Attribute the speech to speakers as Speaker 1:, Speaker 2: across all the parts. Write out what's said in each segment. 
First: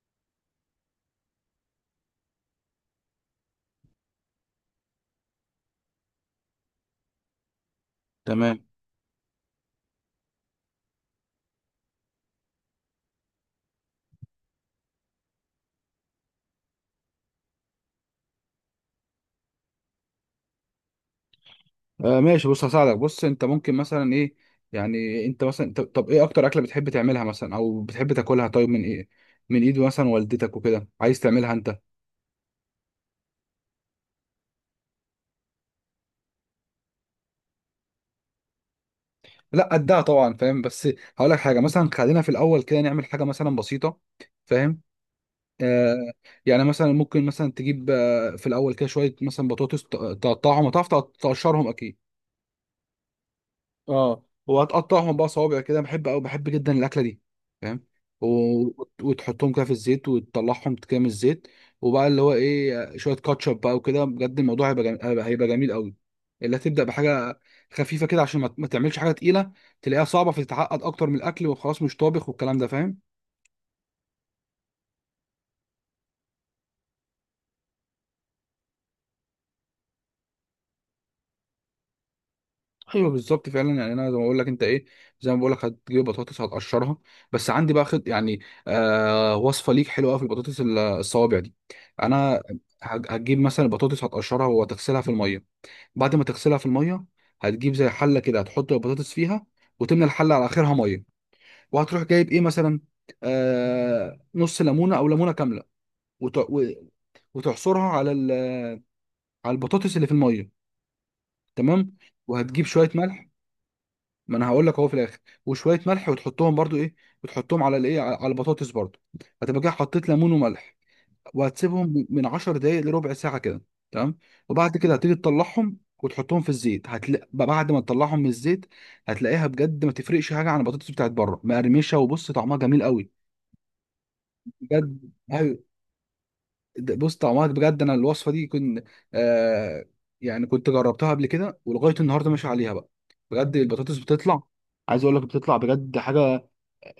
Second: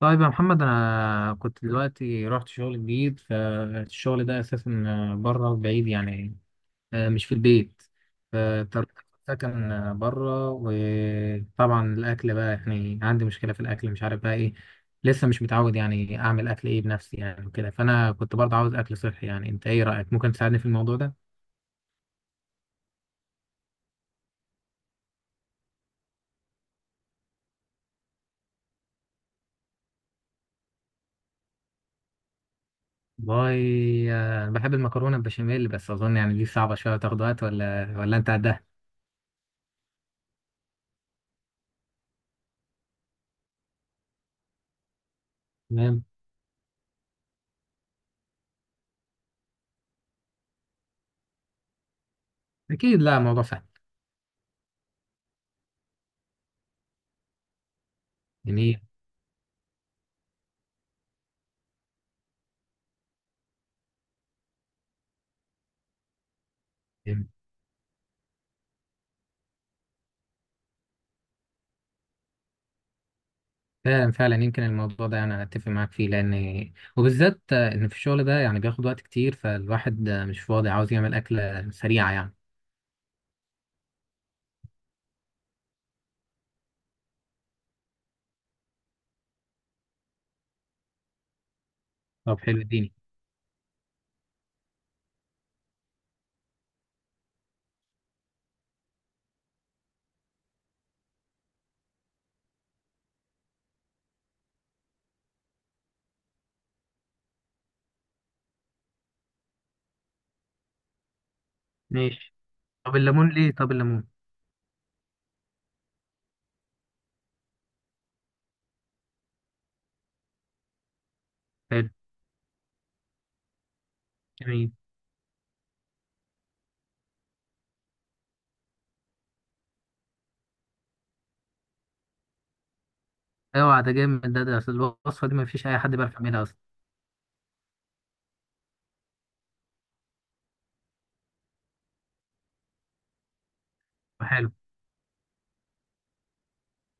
Speaker 1: طيب يا محمد، انا كنت دلوقتي رحت شغل جديد، فالشغل ده اساسا بره بعيد يعني مش في البيت.
Speaker 2: تمام.
Speaker 1: فاضطريت آخد سكن بره، وطبعا الاكل بقى يعني عندي مشكله في الاكل، مش عارف بقى ايه. لسه مش متعود يعني اعمل اكل ايه بنفسي يعني وكده. فانا كنت برضه عاوز اكل صحي، يعني انت ايه رايك؟ ممكن تساعدني في الموضوع ده؟
Speaker 2: آه، ماشي، بص هساعدك. بص، انت ممكن مثلا ايه؟ يعني انت مثلا طب ايه اكتر اكله بتحب تعملها مثلا او بتحب تاكلها؟ طيب من ايه، من ايد مثلا والدتك وكده، عايز تعملها انت؟
Speaker 1: باي بحب المكرونه البشاميل، بس اظن يعني دي صعبه شويه، تاخد وقت. ولا انت قدها؟
Speaker 2: لا قدها طبعا، فاهم؟ بس هقول لك حاجه، مثلا خلينا في الاول كده نعمل حاجه مثلا بسيطه. فاهم؟ آه.
Speaker 1: تمام.
Speaker 2: يعني مثلا ممكن مثلا تجيب في الاول كده شويه مثلا بطاطس، تقطعهم. هتعرف تقشرهم اكيد.
Speaker 1: اكيد، لا الموضوع سهل.
Speaker 2: اه، وهتقطعهم بقى صوابع كده، بحب او بحب جدا الاكله دي. فاهم؟ و...
Speaker 1: جميل.
Speaker 2: وتحطهم كده في الزيت وتطلعهم كده من الزيت، وبقى اللي هو ايه، شويه كاتشب بقى وكده. بجد الموضوع هيبقى جميل قوي. اللي هتبدا بحاجه خفيفه كده عشان ما تعملش حاجه تقيله تلاقيها صعبه فتتعقد اكتر من الاكل وخلاص مش طابخ والكلام ده. فاهم؟
Speaker 1: فعلا فعلا، يمكن الموضوع ده يعني انا اتفق معاك فيه، لان وبالذات ان في الشغل ده يعني بياخد وقت كتير، فالواحد مش فاضي، عاوز يعمل اكله سريعه يعني.
Speaker 2: ايوه بالظبط فعلا. يعني انا زي ما بقول لك انت ايه، زي ما بقول لك هتجيب بطاطس هتقشرها، بس عندي بقى خد يعني وصفه ليك حلوه قوي في البطاطس الصوابع دي.
Speaker 1: طب
Speaker 2: انا
Speaker 1: حلو، اديني.
Speaker 2: هتجيب مثلا البطاطس هتقشرها وهتغسلها في الميه. بعد ما تغسلها في الميه هتجيب زي حله كده هتحط البطاطس فيها، وتملى الحله على اخرها ميه. وهتروح جايب ايه مثلا، نص ليمونه او ليمونه كامله، وت- و- وتعصرها على البطاطس اللي في الميه. تمام.
Speaker 1: ماشي.
Speaker 2: وهتجيب شويه
Speaker 1: طب
Speaker 2: ملح.
Speaker 1: الليمون ليه؟ طب الليمون.
Speaker 2: ما انا هقول لك اهو في الاخر. وشويه ملح وتحطهم برضو ايه، وتحطهم على الايه، على البطاطس برضو. هتبقى كده حطيت ليمون وملح،
Speaker 1: حلو.
Speaker 2: وهتسيبهم من 10 دقايق لربع ساعه كده. تمام.
Speaker 1: جميل.
Speaker 2: وبعد كده هتيجي تطلعهم وتحطهم في الزيت. هتلاقي بعد ما تطلعهم من الزيت، هتلاقيها بجد ما تفرقش حاجه عن البطاطس بتاعت بره، مقرمشه وبص طعمها جميل قوي.
Speaker 1: اوعى، ده جامد. ده أصل
Speaker 2: بجد
Speaker 1: الوصفه دي، ما
Speaker 2: أيوة.
Speaker 1: فيش اي حد بيعرف يعملها اصلا.
Speaker 2: بص طعمها بجد، انا الوصفه دي كنت، آه، يعني كنت جربتها قبل كده ولغايه النهارده ماشي عليها بقى. بجد البطاطس بتطلع،
Speaker 1: حلو.
Speaker 2: عايز اقول لك بتطلع بجد حاجه،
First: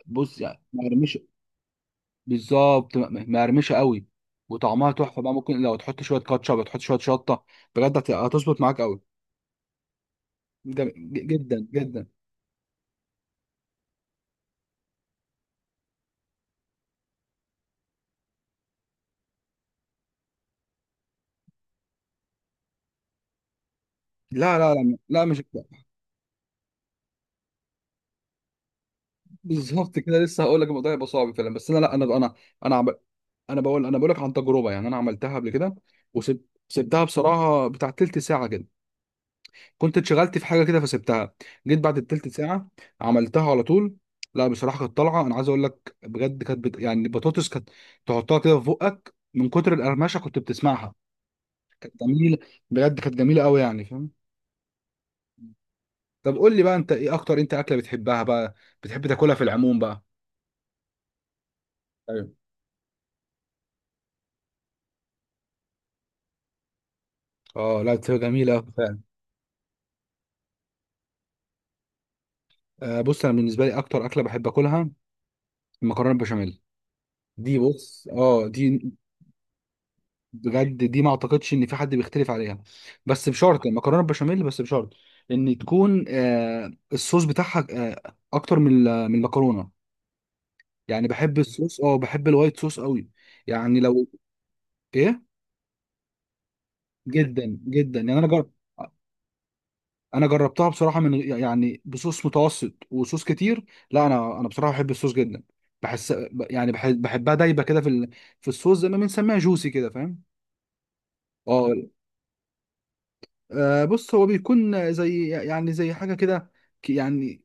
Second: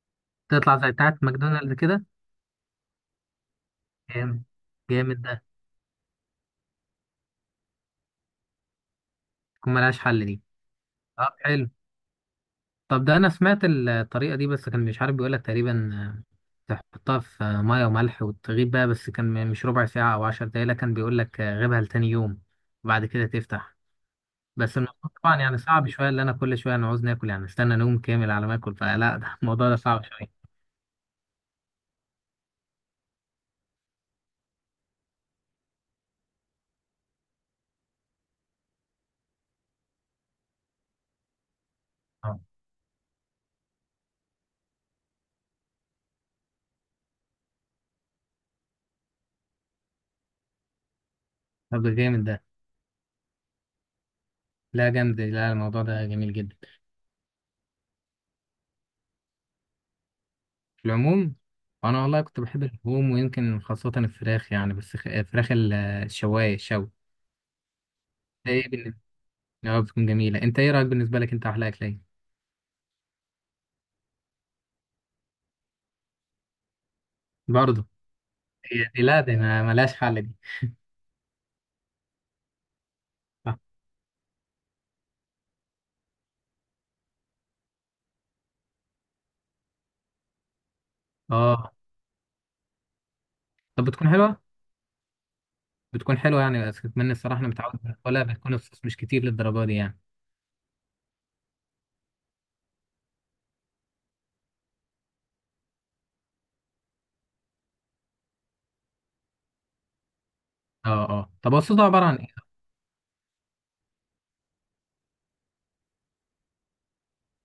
Speaker 2: بص يعني
Speaker 1: تطلع
Speaker 2: ما
Speaker 1: زي
Speaker 2: يرميش.
Speaker 1: بتاعت ماكدونالدز كده.
Speaker 2: بالظبط، ما يرميش قوي.
Speaker 1: جامد.
Speaker 2: وطعمها تحفه
Speaker 1: جامد
Speaker 2: بقى.
Speaker 1: ده.
Speaker 2: ممكن لو تحط شويه كاتشب تحط شويه شطه، بجد هتظبط معاك قوي.
Speaker 1: تكون ملهاش حل دي. طب
Speaker 2: جدا
Speaker 1: حلو.
Speaker 2: جدا.
Speaker 1: طب ده انا سمعت الطريقه دي، بس كان مش عارف، بيقولك تقريبا تحطها في ميه وملح وتغيب بقى، بس كان مش ربع ساعه او 10 دقايق، لا كان بيقولك غيبها لتاني يوم وبعد كده تفتح.
Speaker 2: لا لا
Speaker 1: بس
Speaker 2: لا
Speaker 1: الموضوع
Speaker 2: لا
Speaker 1: طبعا
Speaker 2: مش
Speaker 1: يعني
Speaker 2: كده.
Speaker 1: صعب شويه، اللي انا كل شويه انا عاوز ناكل، يعني استنى نوم كامل على ما اكل، فلا ده الموضوع ده
Speaker 2: بالظبط
Speaker 1: صعب
Speaker 2: كده، لسه
Speaker 1: شويه.
Speaker 2: هقول لك الموضوع يبقى صعب فعلا، بس انا لا، انا عمل، انا بقول لك عن تجربه. يعني انا عملتها قبل كده وسبتها بصراحه بتاع تلت ساعه كده، كنت اتشغلت في حاجه كده فسبتها، جيت بعد التلت
Speaker 1: اه.
Speaker 2: ساعه عملتها على طول. لا بصراحه كانت طالعه، انا عايز اقول لك بجد كانت يعني البطاطس كانت تحطها كده في بقك من كتر القرمشه كنت بتسمعها.
Speaker 1: طب ده
Speaker 2: كانت
Speaker 1: جامد
Speaker 2: جميله،
Speaker 1: ده.
Speaker 2: بجد كانت جميله قوي يعني. فاهم؟
Speaker 1: لا جامد، لا الموضوع ده جميل
Speaker 2: طب قول
Speaker 1: جدا.
Speaker 2: لي بقى انت ايه اكتر اكله بتحبها بقى، بتحب تاكلها في العموم بقى؟
Speaker 1: في العموم، انا والله
Speaker 2: ايوه.
Speaker 1: كنت بحب اللحوم، ويمكن خاصه الفراخ يعني، بس فراخ الشوايه، الشوي.
Speaker 2: اه، لا بتبقى
Speaker 1: ده
Speaker 2: جميله أوي
Speaker 1: ايه؟
Speaker 2: فعلا.
Speaker 1: اه بتكون جميلة. انت ايه رأيك؟ بالنسبة لك انت، احلى اكلة ايه؟
Speaker 2: آه بص، انا بالنسبه لي اكتر اكله بحب اكلها المكرونه البشاميل دي.
Speaker 1: برضه.
Speaker 2: بص اه
Speaker 1: هي
Speaker 2: دي
Speaker 1: دي، لا دي ما ملهاش حل دي.
Speaker 2: بجد دي، ما اعتقدش ان في حد بيختلف عليها، بس
Speaker 1: اه.
Speaker 2: بشرط المكرونه البشاميل بس بشرط ان تكون، آه، الصوص بتاعها آه اكتر من المكرونه. يعني بحب
Speaker 1: آه.
Speaker 2: الصوص، اه بحب الوايت صوص قوي، يعني
Speaker 1: طب
Speaker 2: لو
Speaker 1: بتكون حلوة
Speaker 2: ايه.
Speaker 1: بتكون حلوة يعني، بس اتمنى الصراحة انا
Speaker 2: جدا
Speaker 1: متعود،
Speaker 2: جدا. يعني
Speaker 1: ولا
Speaker 2: انا جرب،
Speaker 1: بتكون الصوص مش كتير للدرجة دي يعني.
Speaker 2: انا جربتها بصراحه يعني بصوص متوسط وصوص كتير. لا انا بصراحه بحب الصوص جدا، بحس يعني بحب، بحبها دايبه كده في الصوص، زي ما بنسميها جوسي كده. فاهم؟
Speaker 1: اه، اه. طب هو
Speaker 2: اه.
Speaker 1: الصوص ده عبارة عن ايه؟
Speaker 2: آه، بص هو بيكون زي يعني زي حاجه كده، يعني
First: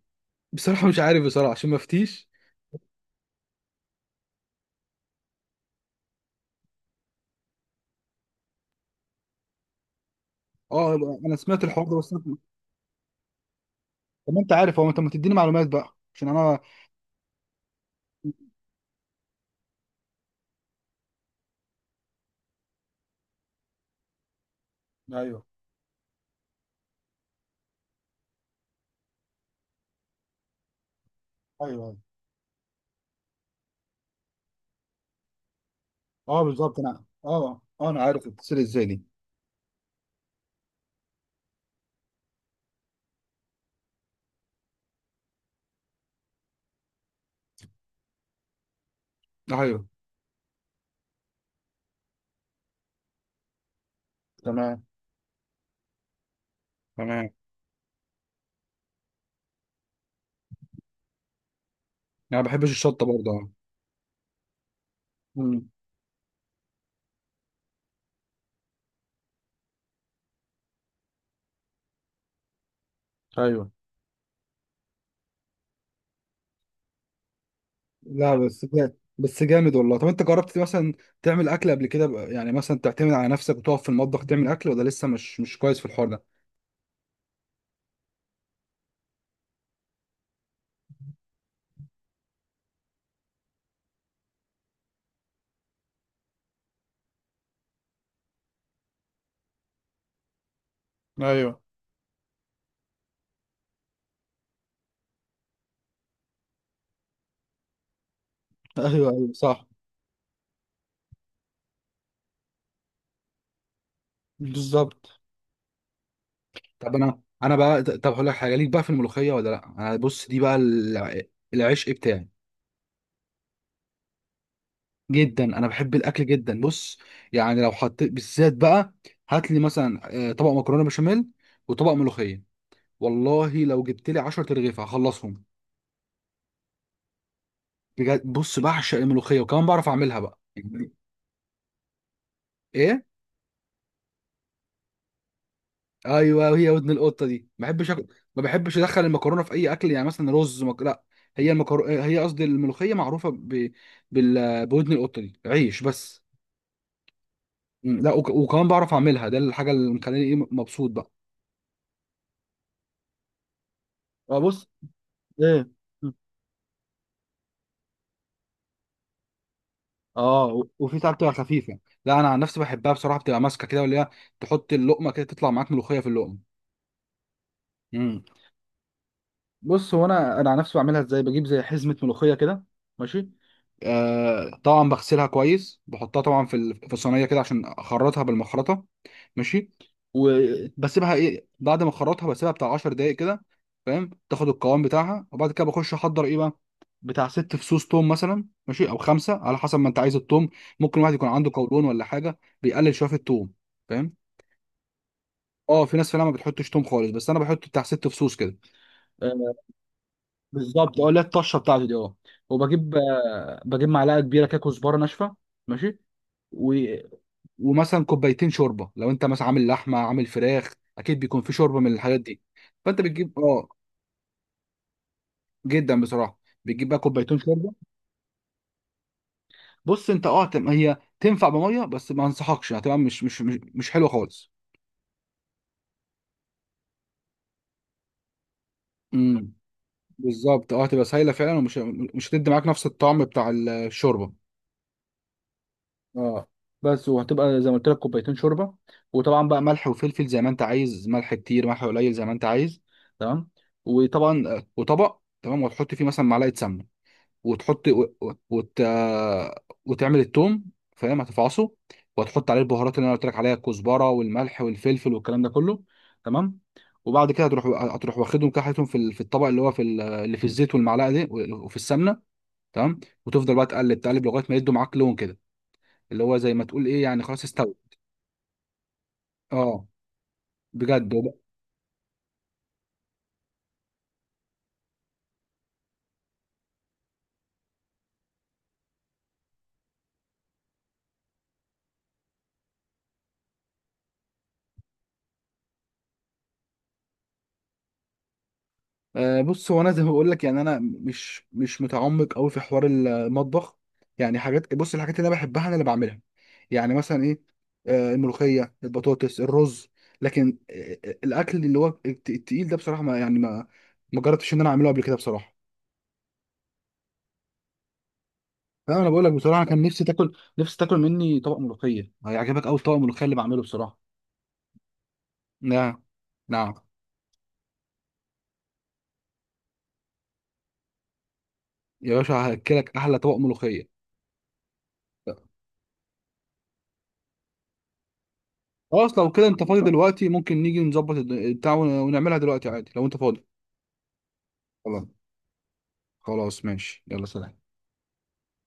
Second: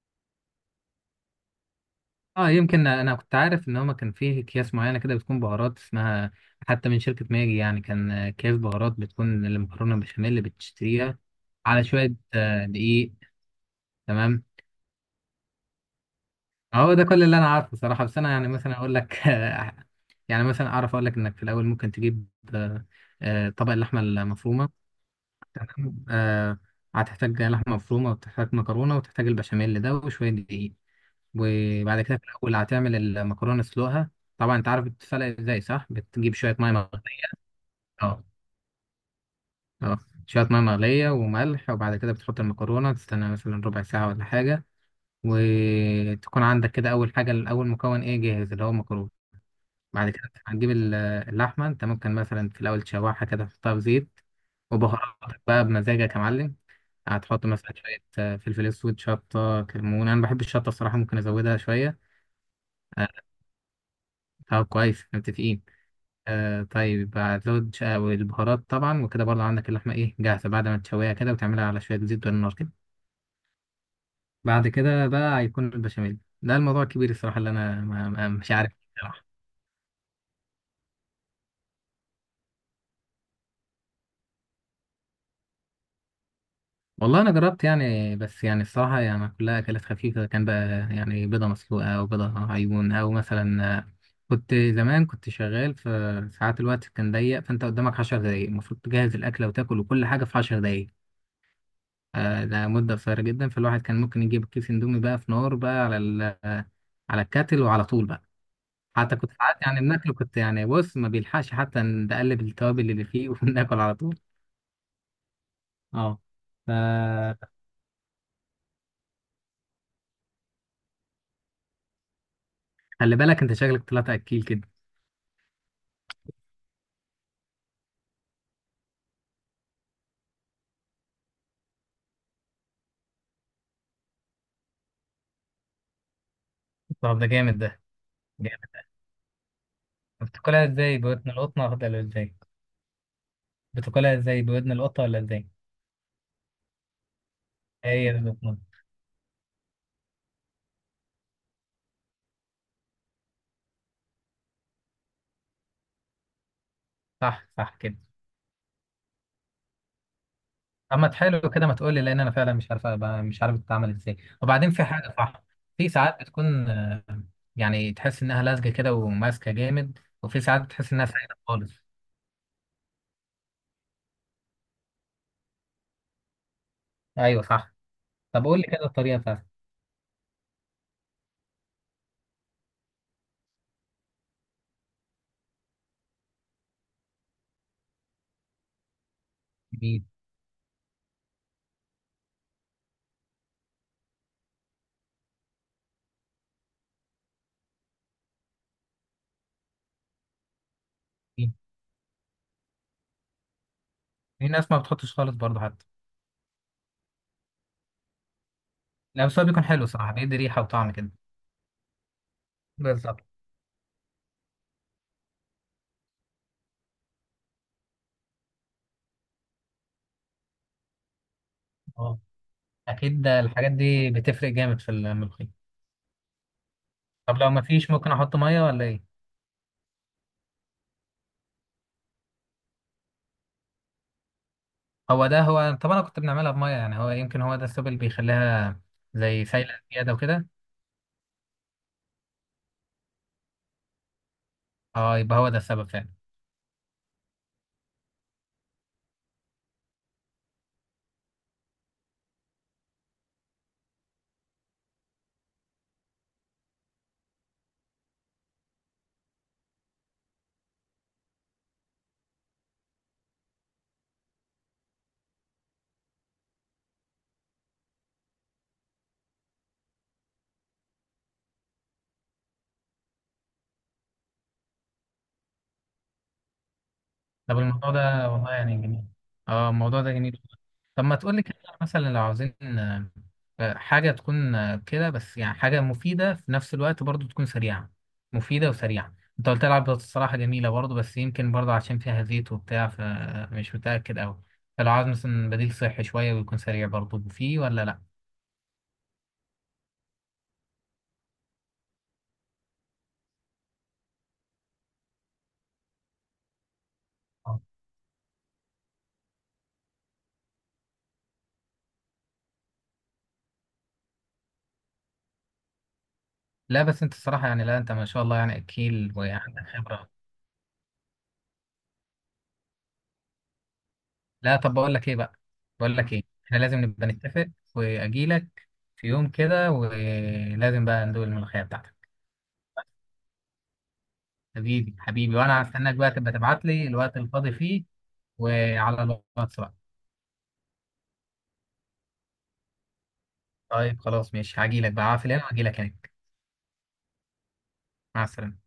Speaker 2: بصراحه مش عارف بصراحه عشان ما افتيش.
Speaker 1: اه. يمكن انا كنت عارف ان هما كان فيه اكياس معينة كده، بتكون بهارات اسمها، حتى من شركة ماجي. يعني كان اكياس بهارات بتكون المكرونة البشاميل اللي
Speaker 2: اه.
Speaker 1: بتشتريها
Speaker 2: انا سمعت
Speaker 1: على
Speaker 2: الحوار ده بس
Speaker 1: شوية دقيق.
Speaker 2: طب ما
Speaker 1: تمام.
Speaker 2: انت عارف، هو انت ما تديني معلومات بقى عشان انا.
Speaker 1: هو ده كل اللي انا عارفه صراحه. بس انا يعني مثلا اقول لك يعني مثلا اعرف اقول لك، انك في الاول ممكن تجيب آه، طبق اللحمه المفرومه.
Speaker 2: ايوه
Speaker 1: تمام. هتحتاج لحمه مفرومه وتحتاج مكرونه وتحتاج البشاميل ده وشويه دقيق.
Speaker 2: ايوه ايوه.
Speaker 1: وبعد كده في الاول هتعمل المكرونه، تسلقها. طبعا انت عارف بتتسلق ازاي، صح؟ بتجيب
Speaker 2: اه
Speaker 1: شويه ميه
Speaker 2: بالظبط، انا
Speaker 1: مغليه.
Speaker 2: اه انا
Speaker 1: اه،
Speaker 2: عارف بتتصل ازاي دي.
Speaker 1: اه. شويه ميه مغليه وملح، وبعد كده بتحط المكرونه، تستنى مثلا ربع ساعه ولا حاجه. وتكون عندك كده اول حاجه، اول مكون ايه جاهز، اللي هو المكرونه.
Speaker 2: ايوه.
Speaker 1: بعد كده هتجيب اللحمة. انت ممكن مثلا في الأول تشوحها كده، تحطها في زيت،
Speaker 2: تمام.
Speaker 1: وبهاراتك بقى بمزاجك يا معلم.
Speaker 2: تمام.
Speaker 1: هتحط مثلا شوية فلفل أسود، شطة، كمون. أنا بحب الشطة الصراحة، ممكن أزودها شوية.
Speaker 2: انا ما بحبش الشطه
Speaker 1: آه،
Speaker 2: برضه، اه.
Speaker 1: طب كويس، متفقين.
Speaker 2: امم.
Speaker 1: طيب، هتزود البهارات طبعا وكده، برضه عندك اللحمة إيه جاهزة بعد ما تشويها كده، وتعملها على شوية زيت والنار كده.
Speaker 2: ايوه.
Speaker 1: بعد كده بقى هيكون البشاميل ده الموضوع الكبير الصراحة، اللي أنا
Speaker 2: لا
Speaker 1: مش
Speaker 2: بس
Speaker 1: عارف.
Speaker 2: جامد، بس جامد والله. طب انت جربت مثلا تعمل اكل قبل كده بقى؟ يعني مثلا تعتمد على نفسك وتقف في المطبخ تعمل اكل، ولا لسه مش كويس في الحوار ده؟
Speaker 1: والله انا جربت يعني، بس يعني الصراحه يعني كلها اكلات خفيفه كان بقى. يعني بيضه مسلوقه او بيضه عيون او مثلا كنت زمان، كنت شغال في ساعات الوقت كان ضيق، فانت قدامك 10 دقايق المفروض تجهز الاكله وتاكل، وكل حاجه في 10 دقايق.
Speaker 2: ايوه.
Speaker 1: ده مده قصيره جدا، فالواحد كان ممكن يجيب كيس اندومي بقى في نار بقى على على الكاتل وعلى طول بقى.
Speaker 2: ايوه
Speaker 1: حتى كنت
Speaker 2: ايوه
Speaker 1: ساعات
Speaker 2: صح.
Speaker 1: يعني بناكله، كنت يعني بص ما بيلحقش حتى نقلب التوابل اللي فيه وناكل على طول.
Speaker 2: بالظبط.
Speaker 1: اه.
Speaker 2: طب انا
Speaker 1: ف-
Speaker 2: انا بقى، طب هقول لك حاجه ليك بقى في الملوخيه، ولا لا انا بص دي بقى العشق بتاعي.
Speaker 1: خلي بالك انت، شكلك طلعت اكيل كده.
Speaker 2: جدا، انا بحب الاكل جدا. بص يعني لو حطيت بالذات بقى، هات لي مثلا، آه، طبق مكرونه بشاميل وطبق ملوخيه، والله لو جبت لي 10 ترغيف هخلصهم.
Speaker 1: طب ده جامد. ده
Speaker 2: بجد بص
Speaker 1: جامد.
Speaker 2: بعشق الملوخيه وكمان بعرف اعملها بقى.
Speaker 1: بتاكلها ازاي؟ بودن القطة ولا ازاي؟
Speaker 2: ايه؟
Speaker 1: بتاكلها ازاي؟ بودن القطة ولا ازاي؟
Speaker 2: ايوه هي ودن القطه دي،
Speaker 1: هي دي
Speaker 2: ما
Speaker 1: القطة.
Speaker 2: بحبش ادخل المكرونه في اي اكل، يعني مثلا لا، هي قصدي الملوخيه معروفه بودن القطه دي عيش بس.
Speaker 1: صح، صح كده.
Speaker 2: مم، لا وكمان بعرف اعملها، ده الحاجه اللي مخليني ايه مبسوط
Speaker 1: اما
Speaker 2: بقى.
Speaker 1: تحلو كده، ما تقولي، لان انا فعلا مش عارف بتتعمل ازاي.
Speaker 2: اه بص.
Speaker 1: وبعدين في حاجة، صح.
Speaker 2: ايه؟
Speaker 1: في
Speaker 2: مم.
Speaker 1: ساعات بتكون يعني تحس انها لازجة كده وماسكة جامد، وفي
Speaker 2: اه،
Speaker 1: ساعات بتحس
Speaker 2: وفي
Speaker 1: انها
Speaker 2: ساعات بتبقى
Speaker 1: سايلة خالص.
Speaker 2: خفيفه. لا انا عن نفسي بحبها بصراحه بتبقى ماسكه كده، ولا هي تحط اللقمه كده تطلع معاك ملوخيه في اللقمه.
Speaker 1: ايوه صح.
Speaker 2: مم.
Speaker 1: طب قول لي كده الطريقة بتاعتك.
Speaker 2: بص هو انا على نفسي بعملها ازاي. بجيب زي حزمه ملوخيه كده. ماشي. آه طبعا بغسلها كويس، بحطها طبعا في الصينيه كده عشان اخرطها بالمخرطه. ماشي.
Speaker 1: في
Speaker 2: وبسيبها ايه، بعد ما اخرطها بسيبها بتاع 10 دقائق كده. فاهم؟ تاخد القوام بتاعها. وبعد كده بخش احضر ايه بقى، بتاع ست فصوص توم مثلا، ماشي، او خمسه على حسب ما انت عايز التوم. ممكن واحد يكون عنده
Speaker 1: في-
Speaker 2: قولون ولا حاجه بيقلل شويه في التوم. فاهم؟
Speaker 1: في ناس ما بتحطش خالص برضه
Speaker 2: اه،
Speaker 1: حتى.
Speaker 2: في ناس فعلا ما بتحطش توم خالص، بس انا بحط بتاع ست فصوص كده.
Speaker 1: لا بس هو بيكون حلو صراحة، بيدي ريحة وطعم
Speaker 2: بالظبط. اه،
Speaker 1: كده.
Speaker 2: لا الطشه بتاعته دي اه. وبجيب،
Speaker 1: بالظبط،
Speaker 2: آه، بجيب معلقه كبيره كده كزبره ناشفه. ماشي. و... ومثلا كوبايتين شوربه، لو انت مثلا عامل لحمه عامل فراخ اكيد بيكون في شوربه من الحاجات
Speaker 1: اه
Speaker 2: دي. فانت
Speaker 1: اكيد،
Speaker 2: بتجيب
Speaker 1: ده
Speaker 2: اه.
Speaker 1: الحاجات دي بتفرق جامد في الملوخية.
Speaker 2: جدا بصراحه. بتجيب بقى
Speaker 1: طب
Speaker 2: كوبايتين
Speaker 1: لو
Speaker 2: شوربه.
Speaker 1: مفيش، ممكن احط ميه ولا ايه؟
Speaker 2: بص انت اه، هي تنفع بميه بس ما انصحكش، هتبقى مش مش حلوه خالص.
Speaker 1: هو ده هو. طب انا كنت بنعملها بميه، يعني هو يمكن هو ده السبب اللي بيخليها زي
Speaker 2: امم.
Speaker 1: سايله زياده وكده.
Speaker 2: بالظبط اه، هتبقى سايله فعلا، مش هتدي معاك نفس الطعم بتاع الشوربه.
Speaker 1: اه، يبقى هو ده السبب فعلا.
Speaker 2: اه بس. وهتبقى زي ما قلت لك كوبايتين شوربه، وطبعا بقى ملح وفلفل زي ما انت عايز، ملح كتير ملح قليل زي ما انت عايز. تمام. وطبعا، آه، وطبق تمام، وتحط فيه مثلا معلقه سمنه، وتحط و... و- وت... آه، وتعمل التوم. فاهم؟ هتفعصه وتحط عليه البهارات اللي انا قلت لك عليها، الكزبره والملح والفلفل والكلام ده كله. تمام. وبعد كده هتروح واخدهم كده حاططهم في الطبق اللي هو اللي في الزيت والمعلقه دي وفي السمنه. تمام. وتفضل بقى تقلب تقلب لغايه ما يدوا معاك لون كده، اللي هو زي ما تقول ايه يعني خلاص
Speaker 1: طب
Speaker 2: استوى.
Speaker 1: الموضوع ده والله يعني جميل. اه
Speaker 2: اه
Speaker 1: الموضوع ده جميل. طب
Speaker 2: بجد
Speaker 1: ما تقول لي كده، مثلا لو عاوزين حاجه تكون كده، بس يعني حاجه مفيده في نفس الوقت برضو، تكون سريعه. مفيده وسريعه. انت قلت لي العب بطاطس الصراحه جميله برضو، بس يمكن برضو عشان فيها زيت وبتاع، فمش متاكد قوي. فلو عاوز مثلا بديل صحي شويه ويكون سريع برضو، فيه ولا لا؟
Speaker 2: آه بص هو انا زي ما بقول لك، يعني انا مش متعمق قوي في حوار المطبخ. يعني حاجات بص، الحاجات اللي انا بحبها انا اللي بعملها. يعني مثلا ايه، آه الملوخيه البطاطس الرز. لكن الاكل اللي هو التقيل ده بصراحه ما يعني ما ما جربتش ان انا اعمله قبل كده بصراحه.
Speaker 1: لا بس انت الصراحه يعني، لا انت ما شاء الله، يعني
Speaker 2: فانا
Speaker 1: اكيل
Speaker 2: بقول لك بصراحه
Speaker 1: وعندك
Speaker 2: كان نفسي
Speaker 1: خبره.
Speaker 2: تاكل، نفسي تاكل مني طبق ملوخيه هيعجبك قوي، طبق الملوخيه اللي بعمله بصراحه.
Speaker 1: لا طب، بقول لك ايه بقى. بقول
Speaker 2: نعم.
Speaker 1: لك ايه، احنا
Speaker 2: نعم.
Speaker 1: لازم نبقى نتفق. واجي لك في يوم كده، ولازم بقى ندوق الملوخيه بتاعتك.
Speaker 2: يا باشا هاكلك احلى طبق ملوخيه.
Speaker 1: حبيبي حبيبي، وانا هستناك بقى، تبقى تبعت لي الوقت الفاضي فيه وعلى
Speaker 2: خلاص لو كده
Speaker 1: الواتس
Speaker 2: انت
Speaker 1: بقى.
Speaker 2: فاضي دلوقتي ممكن نيجي نظبط بتاع ونعملها دلوقتي عادي لو انت فاضي.
Speaker 1: طيب خلاص ماشي، هاجي لك
Speaker 2: خلاص.
Speaker 1: بقى في اليوم، هاجي لك هناك.
Speaker 2: خلاص ماشي، يلا سلام.
Speaker 1: مع السلامه.